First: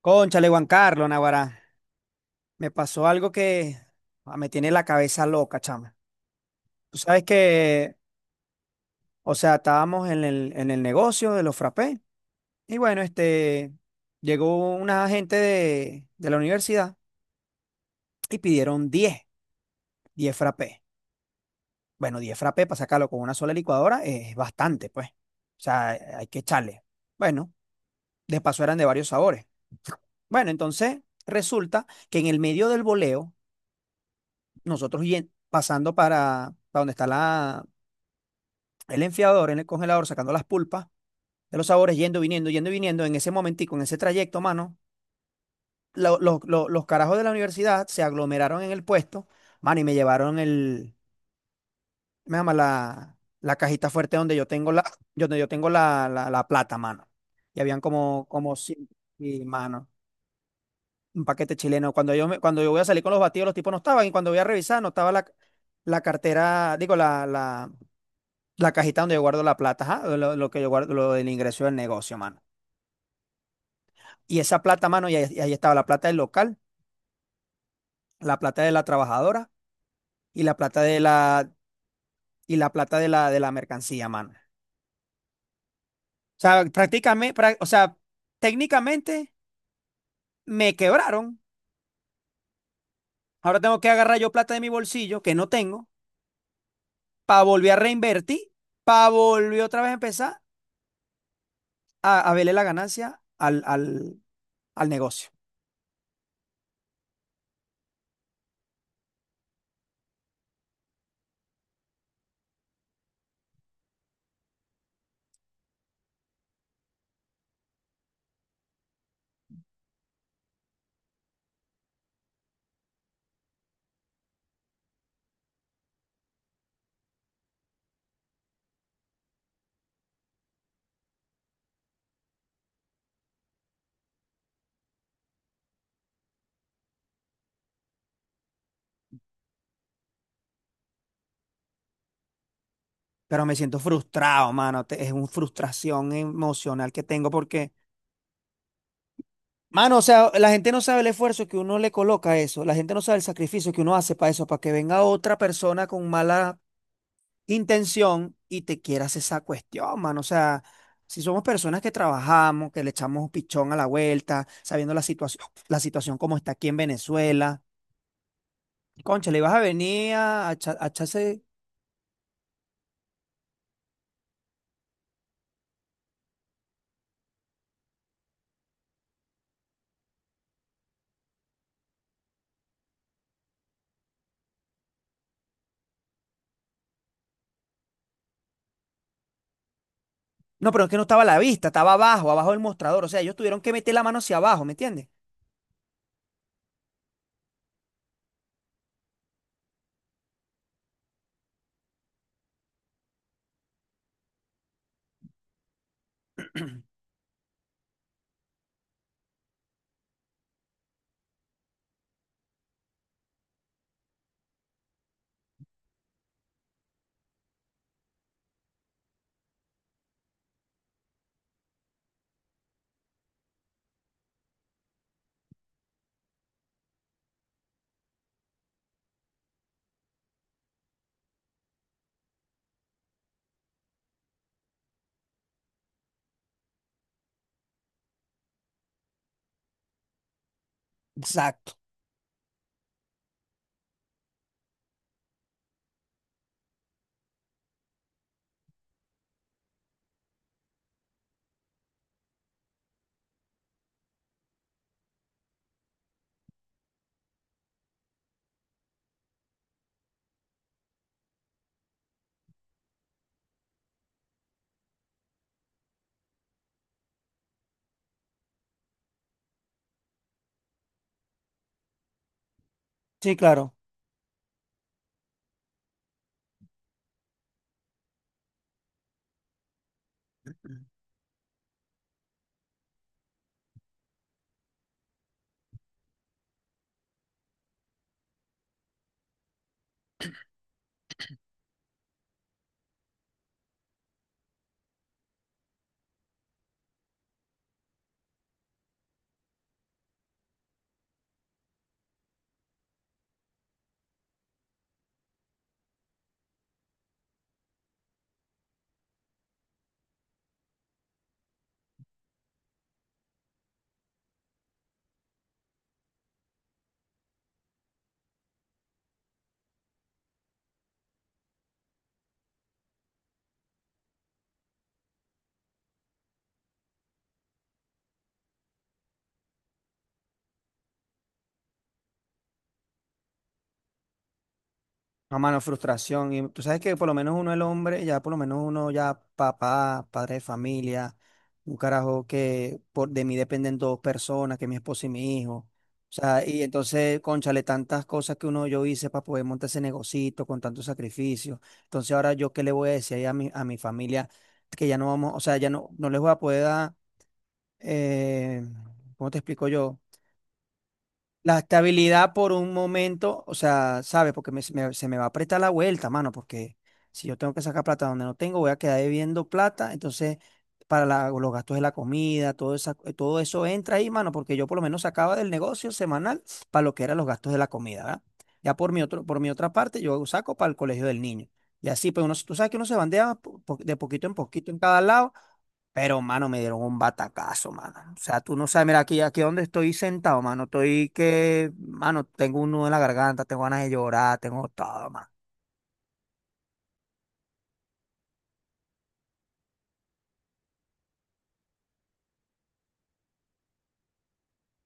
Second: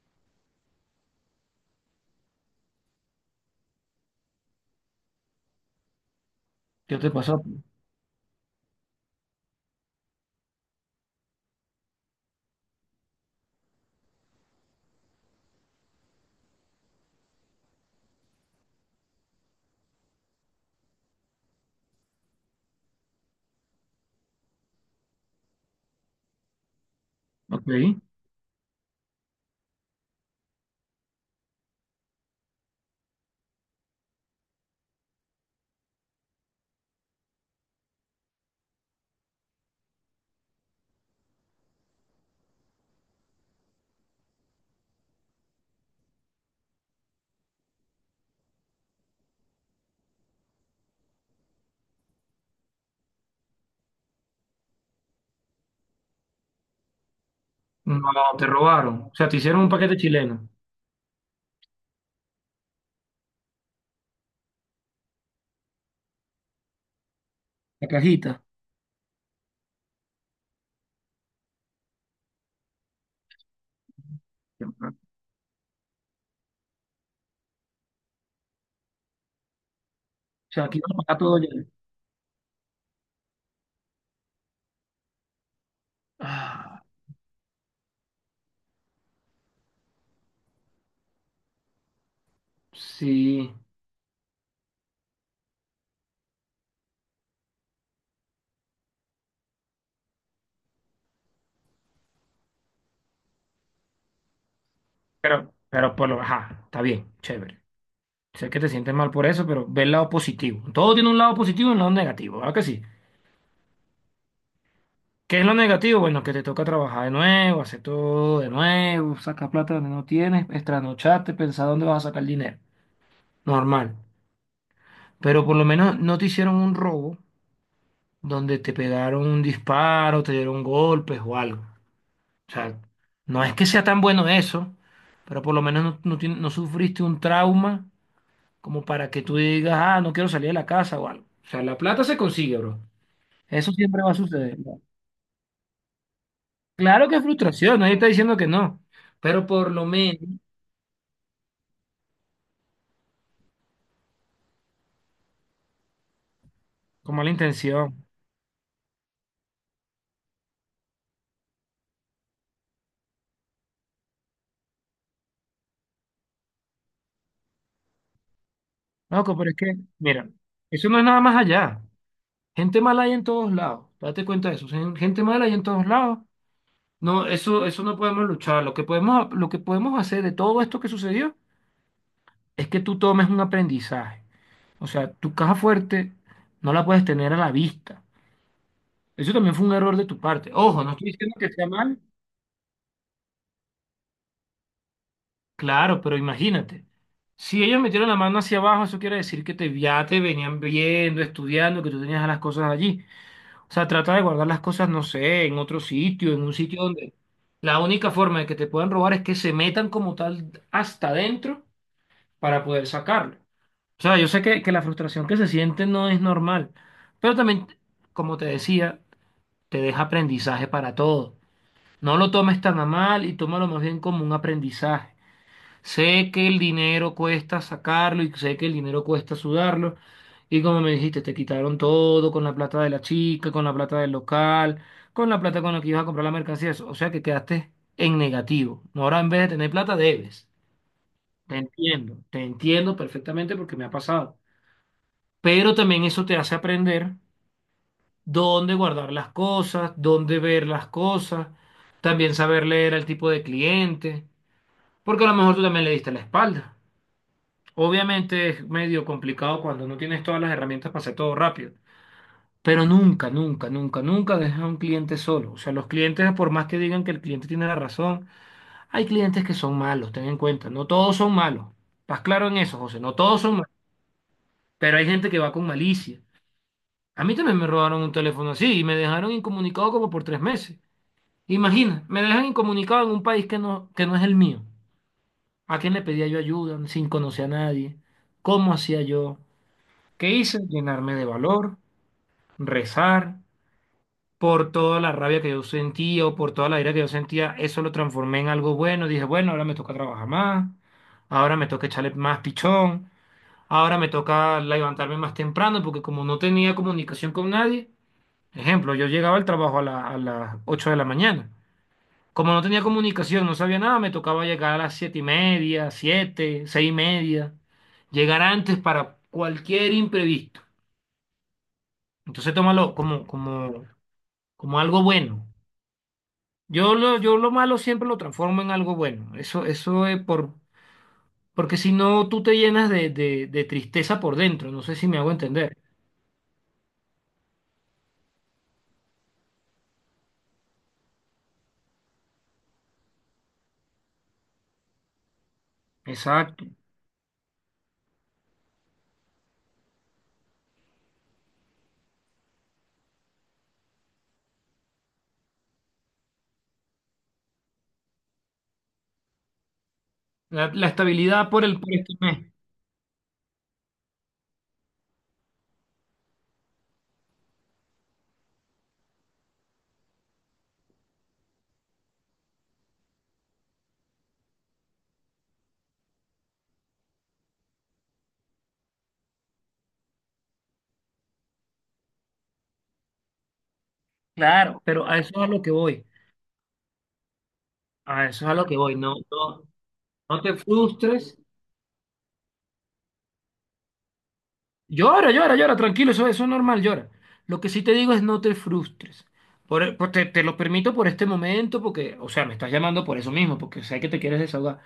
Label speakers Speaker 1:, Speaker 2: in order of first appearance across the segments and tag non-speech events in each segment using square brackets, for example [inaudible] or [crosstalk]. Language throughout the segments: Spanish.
Speaker 1: Cónchale, Juan Carlos, Naguará. Me pasó algo que me tiene la cabeza loca, chama. Tú
Speaker 2: ¿Qué te
Speaker 1: sabes
Speaker 2: pasó?
Speaker 1: que, o sea, estábamos en el negocio de los frappés. Y bueno, llegó una gente de la universidad y pidieron diez frappés. Bueno, 10 frappés para sacarlo con una sola licuadora es bastante, pues. O sea, hay que echarle. Bueno,
Speaker 2: Ok.
Speaker 1: de paso eran de varios sabores. Bueno, entonces resulta que en el medio del boleo nosotros pasando para donde está el enfriador en el congelador, sacando las pulpas de los sabores, yendo, viniendo, en ese momentico, en ese trayecto, mano, los carajos de la universidad se aglomeraron en el puesto, mano, y me llevaron me llama la cajita fuerte donde yo tengo [clears throat] donde yo tengo la plata, mano. Y habían
Speaker 2: No,
Speaker 1: como,
Speaker 2: te
Speaker 1: como,
Speaker 2: robaron. O sea, te
Speaker 1: y,
Speaker 2: hicieron un
Speaker 1: mano,
Speaker 2: paquete chileno.
Speaker 1: un paquete chileno. Cuando cuando yo voy a salir con los batidos, los tipos no estaban, y cuando voy a revisar, no estaba la cartera, digo,
Speaker 2: La cajita.
Speaker 1: la cajita donde yo guardo la plata, ajá, lo que yo guardo, lo del ingreso del negocio, mano. Y esa plata, mano,
Speaker 2: O
Speaker 1: y ahí estaba la plata del local, la plata de la trabajadora y la
Speaker 2: sea, aquí
Speaker 1: plata
Speaker 2: vas a pagar todo ya.
Speaker 1: y la plata de la mercancía, mano. O sea,
Speaker 2: Ah,
Speaker 1: o sea, técnicamente me quebraron.
Speaker 2: sí.
Speaker 1: Ahora tengo que agarrar yo plata de mi bolsillo, que no tengo, para volver a reinvertir, para volver otra vez a empezar a verle la ganancia al negocio.
Speaker 2: Pero por lo ajá, está bien, chévere. Sé que te sientes mal por eso, pero ve el lado positivo. Todo tiene un lado positivo y un lado negativo, ¿verdad que sí? ¿Qué es lo negativo? Bueno, que te toca trabajar de nuevo, hacer todo de nuevo, sacar plata donde no tienes, extranocharte, pensar dónde vas a sacar el dinero. Normal. Pero por lo menos no te hicieron un robo donde te pegaron un disparo, te dieron golpes o algo. O sea, no es que sea tan bueno eso, pero por lo menos no, no sufriste un trauma como para que tú digas, ah, no quiero salir de la casa o algo. O sea, la plata se consigue, bro.
Speaker 1: Pero me
Speaker 2: Eso
Speaker 1: siento
Speaker 2: siempre va a
Speaker 1: frustrado,
Speaker 2: suceder.
Speaker 1: mano. Es una frustración emocional que
Speaker 2: Claro que es
Speaker 1: tengo porque
Speaker 2: frustración, nadie está diciendo que no, pero por lo
Speaker 1: mano, o
Speaker 2: menos,
Speaker 1: sea, la gente no sabe el esfuerzo que uno le coloca a eso, la gente no sabe el sacrificio que uno hace para eso, para que venga otra persona con mala
Speaker 2: con mala intención.
Speaker 1: intención y te quieras esa cuestión, mano. O sea, si somos personas que trabajamos, que le echamos pichón a la vuelta, sabiendo la situación como está aquí en Venezuela, concha,
Speaker 2: Loco,
Speaker 1: le
Speaker 2: pero
Speaker 1: ibas
Speaker 2: es
Speaker 1: a
Speaker 2: que,
Speaker 1: venir
Speaker 2: mira,
Speaker 1: a
Speaker 2: eso no es nada más
Speaker 1: echarse.
Speaker 2: allá. Gente mala hay en todos lados. Date cuenta de eso. Gente mala hay en todos lados. No, eso no podemos luchar. Lo que podemos, hacer de todo esto que sucedió es que tú tomes un aprendizaje. O sea, tu caja fuerte no la puedes tener a la vista. Eso también fue un error de tu parte.
Speaker 1: No,
Speaker 2: Ojo,
Speaker 1: pero es
Speaker 2: no
Speaker 1: que no
Speaker 2: estoy
Speaker 1: estaba a
Speaker 2: diciendo
Speaker 1: la
Speaker 2: que sea
Speaker 1: vista, estaba
Speaker 2: mal.
Speaker 1: abajo, abajo del mostrador. O sea, ellos tuvieron que meter la mano hacia abajo, ¿me entiendes?
Speaker 2: Claro, pero imagínate. Si ellos metieron la mano hacia abajo, eso quiere decir que te, ya te venían viendo, estudiando, que tú tenías las cosas allí. O sea, trata de guardar las cosas, no sé, en otro sitio, en un sitio donde la única forma de que te puedan robar es que se metan como tal hasta adentro para poder sacarlo. O sea, yo sé que, la frustración que se siente no es normal, pero también, como te decía, te deja aprendizaje para todo. No lo tomes tan a mal y tómalo más bien como un aprendizaje. Sé que el dinero cuesta sacarlo y sé que el dinero cuesta sudarlo. Y como me dijiste, te quitaron todo con la plata de la chica, con la plata del local, con la plata con la que ibas a comprar la mercancía. O sea que quedaste en negativo. Ahora en vez de tener plata, debes.
Speaker 1: Exacto.
Speaker 2: Te entiendo perfectamente porque me ha pasado. Pero también eso te hace aprender dónde guardar las cosas, dónde ver las cosas, también saber leer al tipo de cliente, porque a lo mejor tú también le diste la espalda. Obviamente es medio complicado cuando no tienes todas las herramientas para hacer todo rápido, pero nunca, nunca, nunca, nunca dejas a un cliente solo. O sea, los clientes, por más que digan que el cliente tiene la razón, hay clientes que son malos, ten en cuenta, no todos son malos. ¿Estás claro en eso, José? No
Speaker 1: Sí,
Speaker 2: todos son malos,
Speaker 1: claro.
Speaker 2: pero hay gente que va con malicia. A mí también me robaron un teléfono así y me dejaron incomunicado como por tres meses. Imagina, me dejan incomunicado en un país que no, es el mío. ¿A quién le pedía yo ayuda sin conocer a nadie? ¿Cómo hacía yo? ¿Qué hice? Llenarme de valor, rezar. Por toda la rabia que yo sentía o por toda la ira que yo sentía, eso lo transformé en algo bueno. Dije, bueno, ahora me toca trabajar más, ahora me toca echarle más pichón, ahora me toca levantarme más temprano porque como no tenía comunicación con nadie. Ejemplo, yo llegaba al trabajo a las 8 de la mañana. Como no tenía comunicación, no sabía nada, me tocaba llegar a las 7 y media, 7 6 y media, llegar antes para cualquier imprevisto. Entonces tómalo como, como algo bueno. Yo lo malo siempre lo transformo en algo bueno. Eso es porque si no, tú te llenas de, tristeza por dentro. No sé si me hago
Speaker 1: No, mano,
Speaker 2: entender.
Speaker 1: frustración. Y tú sabes que por lo menos uno el hombre, ya por lo menos uno ya papá, padre de familia, un carajo que por, de mí dependen 2 personas, que mi esposo y mi hijo. O sea, y
Speaker 2: Exacto.
Speaker 1: entonces, cónchale, tantas cosas que uno yo hice para poder montar ese negocito con tanto sacrificio. Entonces ahora yo qué le voy a decir ahí a a mi familia que ya no vamos, o sea, ya no, no les voy a poder dar, eh, ¿cómo te explico yo?
Speaker 2: La estabilidad
Speaker 1: La
Speaker 2: por este
Speaker 1: estabilidad por
Speaker 2: mes.
Speaker 1: un momento, o sea, ¿sabes? Porque se me va a apretar la vuelta, mano, porque si yo tengo que sacar plata donde no tengo, voy a quedar debiendo plata, entonces para los gastos de la comida, todo, todo eso entra ahí, mano, porque yo por lo menos sacaba del negocio semanal para lo que eran los gastos de la comida, ¿verdad? Ya por mi otro, por mi otra parte, yo saco para el colegio del niño. Y así, pues uno, tú sabes que uno se bandea de poquito en poquito en
Speaker 2: Claro,
Speaker 1: cada
Speaker 2: pero a eso
Speaker 1: lado,
Speaker 2: es a lo que voy.
Speaker 1: pero, mano, me dieron un batacazo, mano. O
Speaker 2: A
Speaker 1: sea,
Speaker 2: eso es
Speaker 1: tú
Speaker 2: a
Speaker 1: no
Speaker 2: lo que
Speaker 1: sabes,
Speaker 2: voy,
Speaker 1: mira,
Speaker 2: no,
Speaker 1: aquí, aquí donde
Speaker 2: no,
Speaker 1: estoy sentado,
Speaker 2: no te
Speaker 1: mano, estoy
Speaker 2: frustres.
Speaker 1: que, mano, tengo un nudo en la garganta, tengo ganas de llorar, tengo todo, mano.
Speaker 2: Llora, llora, llora, tranquilo, eso es normal, llora. Lo que sí te digo es no te frustres. Te lo permito por este momento, porque, o sea, me estás llamando por eso mismo, porque sé que te quieres desahogar.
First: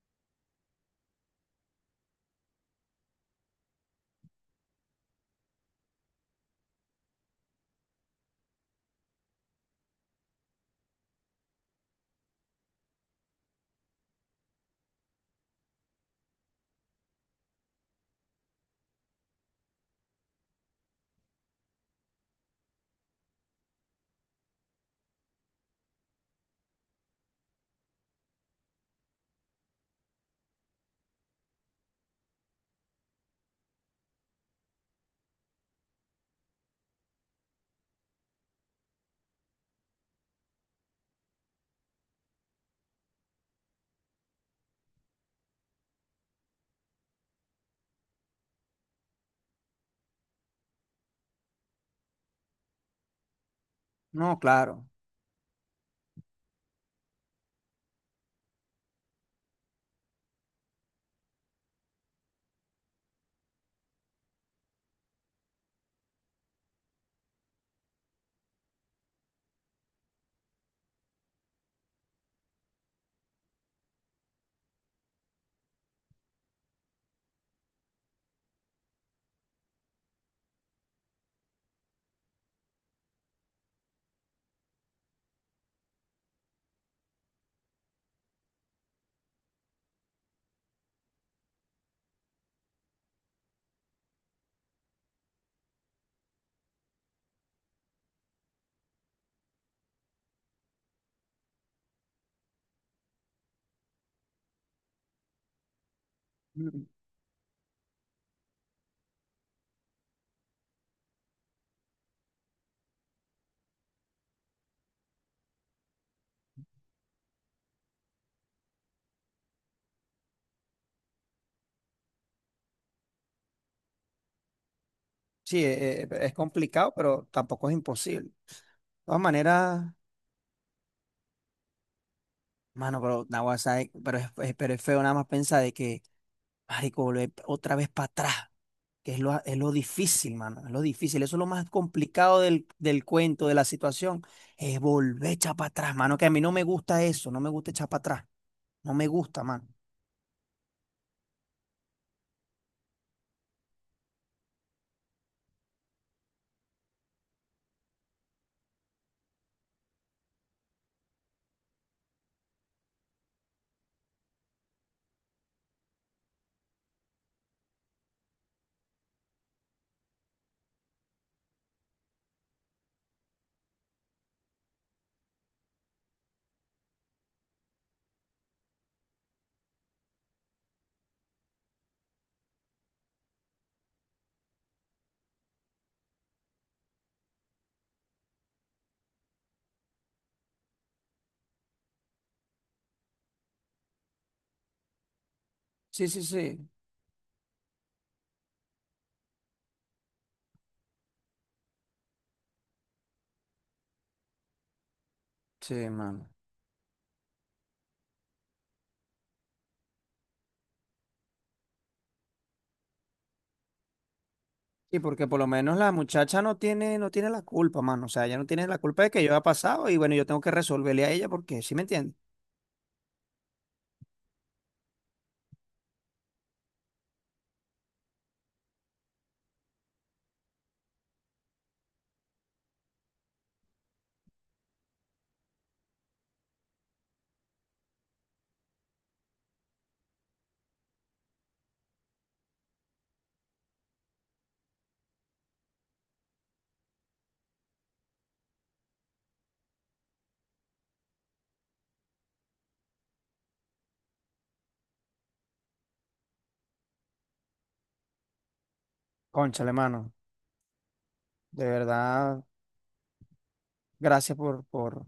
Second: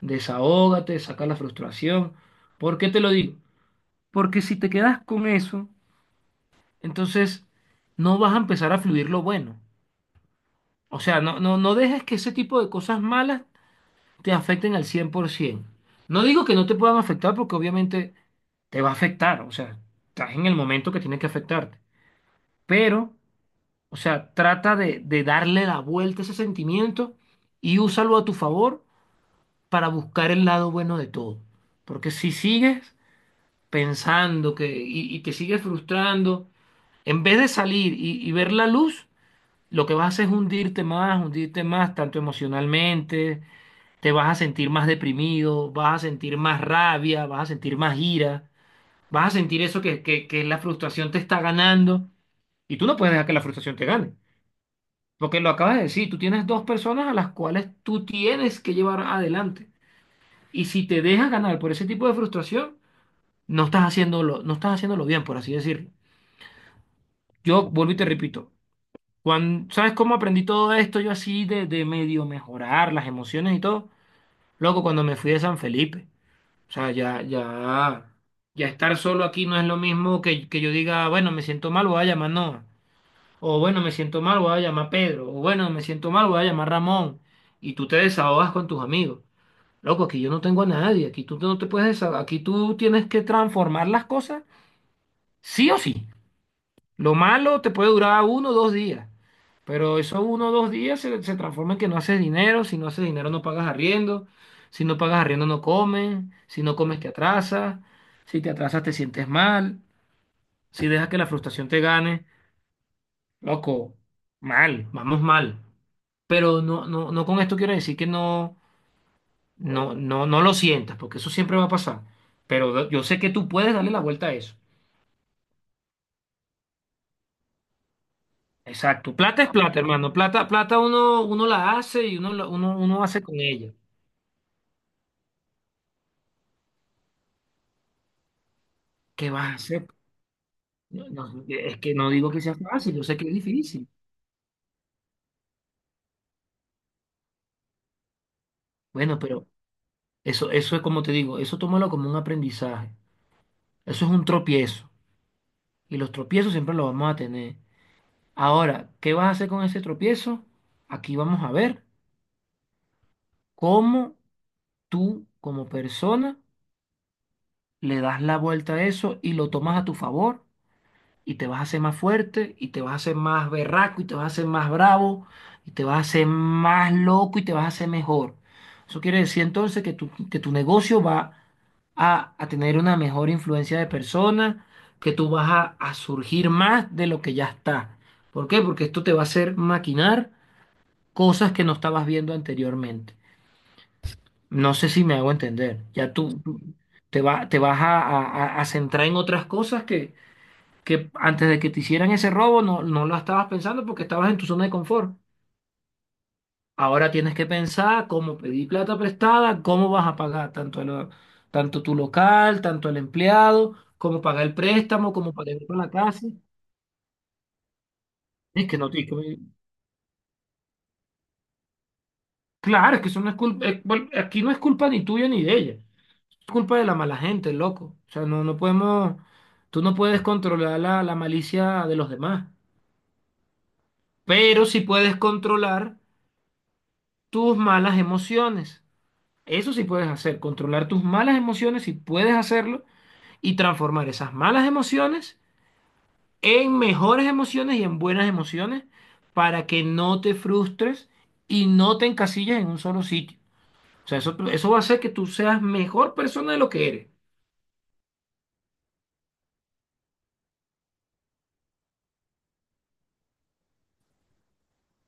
Speaker 2: Desahógate, saca la frustración. ¿Por qué te lo digo? Porque si te quedas con eso, entonces no vas a empezar a fluir lo bueno. O sea, no, no, no dejes que ese tipo de cosas malas te afecten al 100%. No digo que no te puedan afectar porque obviamente te va a afectar, o sea, estás en el momento que tiene que afectarte, pero, o sea, trata de, darle la vuelta a ese sentimiento y úsalo a tu favor para buscar el lado bueno de todo. Porque si sigues pensando que, y te sigues frustrando, en vez de salir y ver la luz, lo que vas a hacer es hundirte más, tanto emocionalmente, te vas a sentir más deprimido, vas a sentir más rabia, vas a sentir más ira, vas a sentir eso que, la frustración te está ganando y tú no puedes dejar que la frustración te gane,
Speaker 1: No, claro.
Speaker 2: porque lo acabas de decir, tú tienes dos personas a las cuales tú tienes que llevar adelante y si te dejas ganar por ese tipo de frustración, no estás haciéndolo, no estás haciéndolo bien, por así decirlo. Yo vuelvo y te repito, ¿sabes cómo aprendí todo esto yo así de, medio mejorar las emociones y todo? Loco, cuando me fui de San Felipe. O sea, ya, ya, ya estar solo aquí no es lo mismo que, yo diga, bueno, me siento mal, voy a llamar Noah. O bueno, me siento mal, voy a llamar Pedro. O bueno, me siento mal, voy a llamar Ramón. Y tú te desahogas con tus amigos. Loco, aquí yo no tengo a nadie. Aquí tú no te puedes desahogar. Aquí tú tienes que transformar las cosas sí o sí. Lo malo te puede durar uno o dos días, pero esos uno o dos días se transforma en que no haces dinero, si no haces dinero no pagas arriendo, si no pagas arriendo no comes, si no
Speaker 1: Mm,
Speaker 2: comes te atrasas, si te atrasas te sientes mal, si dejas que la frustración te gane, loco, mal, vamos mal. Pero no, no, no con esto quiero decir que no, no, no, no lo sientas, porque eso siempre va a pasar. Pero yo sé que tú puedes darle la vuelta a eso.
Speaker 1: sí, es complicado, pero tampoco es imposible. De
Speaker 2: Exacto.
Speaker 1: todas
Speaker 2: Plata es plata,
Speaker 1: maneras,
Speaker 2: hermano. Plata, plata uno la hace y uno, la- uno,
Speaker 1: mano,
Speaker 2: uno hace
Speaker 1: pero,
Speaker 2: con
Speaker 1: naguará,
Speaker 2: ella.
Speaker 1: ¿sabe? Pero, pero es feo nada más pensar de que, marico, volver otra vez para atrás. Que es
Speaker 2: ¿Qué vas a
Speaker 1: es lo
Speaker 2: hacer?
Speaker 1: difícil, mano, es lo
Speaker 2: No,
Speaker 1: difícil. Eso es
Speaker 2: no,
Speaker 1: lo más
Speaker 2: es que no digo
Speaker 1: complicado
Speaker 2: que sea fácil, yo
Speaker 1: del
Speaker 2: sé que es
Speaker 1: cuento, de la
Speaker 2: difícil.
Speaker 1: situación, es volver a echar para atrás, mano, que a mí no me gusta eso, no me gusta echar para atrás, no me
Speaker 2: Bueno,
Speaker 1: gusta,
Speaker 2: pero
Speaker 1: mano.
Speaker 2: eso es como te digo, eso tómalo como un aprendizaje. Eso es un tropiezo. Y los tropiezos siempre los vamos a tener. Ahora, ¿qué vas a hacer con ese tropiezo? Aquí vamos a ver cómo tú, como persona, le das la vuelta a eso y lo tomas a tu favor y te vas a hacer más fuerte y te vas a hacer más berraco y te vas a hacer más bravo y te vas a hacer más loco y te vas a hacer mejor. Eso quiere decir entonces que que tu negocio va a tener una mejor influencia de personas, que tú vas a surgir más de lo que ya está. ¿Por qué? Porque esto te va a hacer maquinar cosas que no estabas viendo anteriormente. No sé si me hago entender.
Speaker 1: Sí,
Speaker 2: Ya
Speaker 1: sí,
Speaker 2: tú
Speaker 1: sí,
Speaker 2: te vas a centrar en otras cosas que antes de que te hicieran ese robo no, no lo estabas pensando porque estabas en tu zona de confort.
Speaker 1: sí, mano.
Speaker 2: Ahora tienes que pensar cómo pedir plata prestada, cómo vas a pagar tanto, tanto tu local, tanto el empleado, cómo pagar el
Speaker 1: Sí,
Speaker 2: préstamo,
Speaker 1: porque
Speaker 2: cómo
Speaker 1: por lo
Speaker 2: pagar
Speaker 1: menos
Speaker 2: con la
Speaker 1: la
Speaker 2: casa.
Speaker 1: muchacha no tiene, no tiene la culpa, mano. O sea, ella no tiene
Speaker 2: Es que
Speaker 1: la
Speaker 2: no,
Speaker 1: culpa de que yo haya pasado y bueno, yo tengo que resolverle a ella porque, ¿sí me entiendes?
Speaker 2: claro, es que eso no es culpa, bueno, aquí no es culpa ni tuya ni de ella, es culpa de la mala gente, loco. O sea, no, no podemos, tú no puedes controlar la malicia de los demás, pero sí puedes controlar tus malas emociones. Eso sí puedes hacer, controlar tus malas emociones, si puedes hacerlo, y transformar esas malas emociones en mejores emociones y en buenas emociones para que no te frustres y no te encasilles en un solo sitio. O sea, eso va a hacer que tú seas mejor persona de lo que eres.
Speaker 1: Cónchale, mano, de verdad, gracias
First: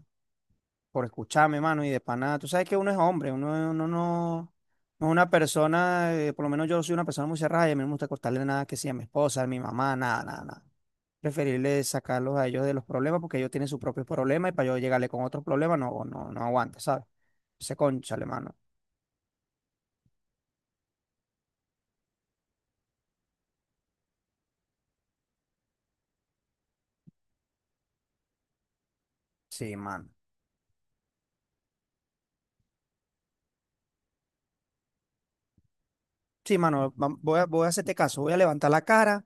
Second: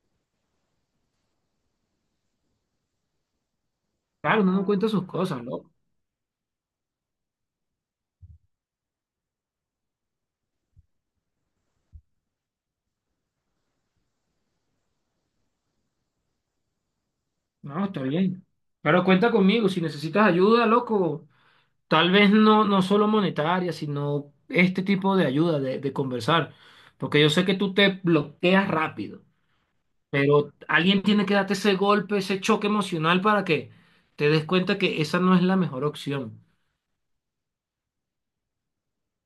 Speaker 1: por escucharme, mano, y de pana. Tú sabes que uno es hombre, uno
Speaker 2: Claro, uno
Speaker 1: no,
Speaker 2: no cuenta sus
Speaker 1: no es una
Speaker 2: cosas, loco.
Speaker 1: persona, por lo menos yo soy una persona muy cerrada y a mí no me gusta cortarle nada que sea a mi esposa, a mi mamá, nada, nada, nada. Preferirle sacarlos a ellos de los problemas porque ellos tienen sus propios problemas y para yo llegarle con otros problemas no, no, no aguanta, ¿sabes? Se
Speaker 2: No, está
Speaker 1: conchale,
Speaker 2: bien.
Speaker 1: mano.
Speaker 2: Pero cuenta conmigo, si necesitas ayuda, loco, tal vez no, no solo monetaria, sino este tipo de ayuda, de conversar, porque yo sé que tú te bloqueas rápido.
Speaker 1: Sí, mano.
Speaker 2: Pero alguien tiene que darte ese golpe, ese choque emocional para que te des cuenta que esa no es la mejor opción.
Speaker 1: Sí, mano, voy voy a hacerte caso, voy a levantar la cara.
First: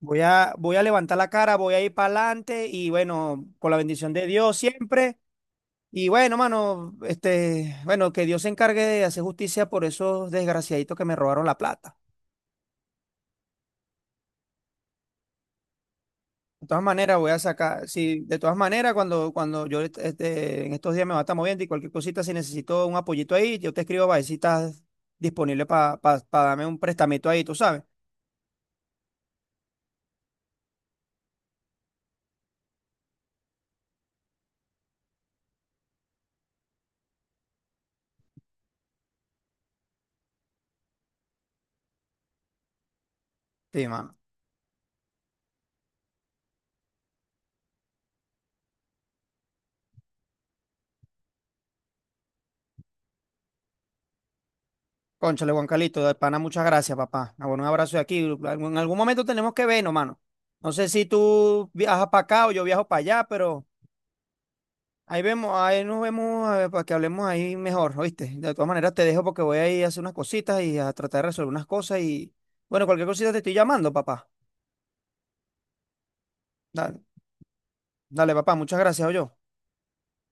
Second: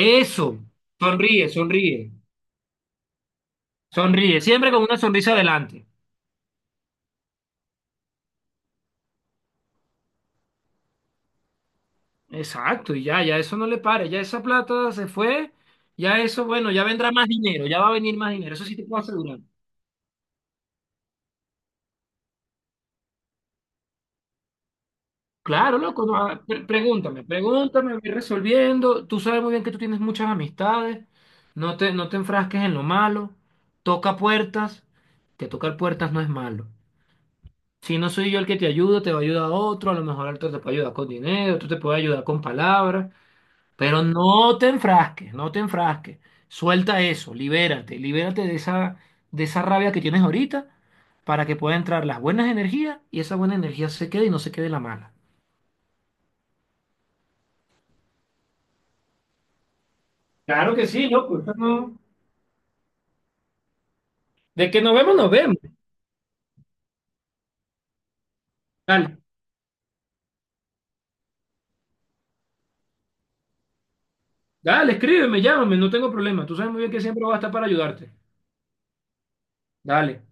Speaker 1: Voy
Speaker 2: Eso,
Speaker 1: voy a levantar la
Speaker 2: sonríe,
Speaker 1: cara, voy a ir
Speaker 2: sonríe,
Speaker 1: para adelante y bueno, con la bendición de
Speaker 2: sonríe,
Speaker 1: Dios
Speaker 2: siempre con una
Speaker 1: siempre.
Speaker 2: sonrisa adelante.
Speaker 1: Y bueno, mano, bueno, que Dios se encargue de hacer justicia por esos desgraciaditos que me robaron la plata.
Speaker 2: Exacto, y ya, ya eso no le pare, ya esa plata se fue, ya eso,
Speaker 1: De
Speaker 2: bueno,
Speaker 1: todas
Speaker 2: ya vendrá
Speaker 1: maneras,
Speaker 2: más
Speaker 1: voy a
Speaker 2: dinero, ya
Speaker 1: sacar,
Speaker 2: va a venir
Speaker 1: sí,
Speaker 2: más
Speaker 1: de
Speaker 2: dinero,
Speaker 1: todas
Speaker 2: eso sí te
Speaker 1: maneras,
Speaker 2: puedo asegurar.
Speaker 1: cuando yo este, en estos días me va a estar moviendo y cualquier cosita, si necesito un apoyito ahí, yo te escribo para ver si estás disponible
Speaker 2: Claro,
Speaker 1: para
Speaker 2: loco, no, ah,
Speaker 1: darme un
Speaker 2: pregúntame,
Speaker 1: prestamito ahí, tú sabes.
Speaker 2: pregúntame, voy resolviendo. Tú sabes muy bien que tú tienes muchas amistades, no te, enfrasques en lo malo, toca puertas, que tocar puertas no es malo. Si no soy yo el que te ayuda, te va a ayudar otro, a lo mejor otro te puede ayudar con dinero, otro te puede ayudar con palabras,
Speaker 1: Sí,
Speaker 2: pero
Speaker 1: mano.
Speaker 2: no te enfrasques, no te enfrasques. Suelta eso, libérate, libérate de esa, rabia que tienes ahorita para que pueda entrar las buenas energías y esa buena energía se quede y no se quede la mala.
Speaker 1: Cónchale, Juan Calito, de pana, muchas gracias, papá. Ah, bueno, un abrazo de aquí. En algún momento tenemos que vernos, mano. No
Speaker 2: Claro que
Speaker 1: sé si
Speaker 2: sí, loco. Eso
Speaker 1: tú
Speaker 2: no-
Speaker 1: viajas para acá o yo viajo para allá, pero.
Speaker 2: De que nos vemos,
Speaker 1: Ahí
Speaker 2: nos
Speaker 1: vemos,
Speaker 2: vemos.
Speaker 1: ahí nos vemos, para que hablemos ahí mejor, ¿oíste? De todas maneras te
Speaker 2: Dale,
Speaker 1: dejo porque voy a ir a hacer unas cositas y a tratar de resolver unas cosas y bueno, cualquier cosita te estoy llamando, papá.
Speaker 2: dale, escríbeme, llámame, no tengo problema. Tú sabes muy bien
Speaker 1: Dale,
Speaker 2: que siempre voy a estar para ayudarte.
Speaker 1: dale, papá, muchas gracias, yo.
Speaker 2: Dale.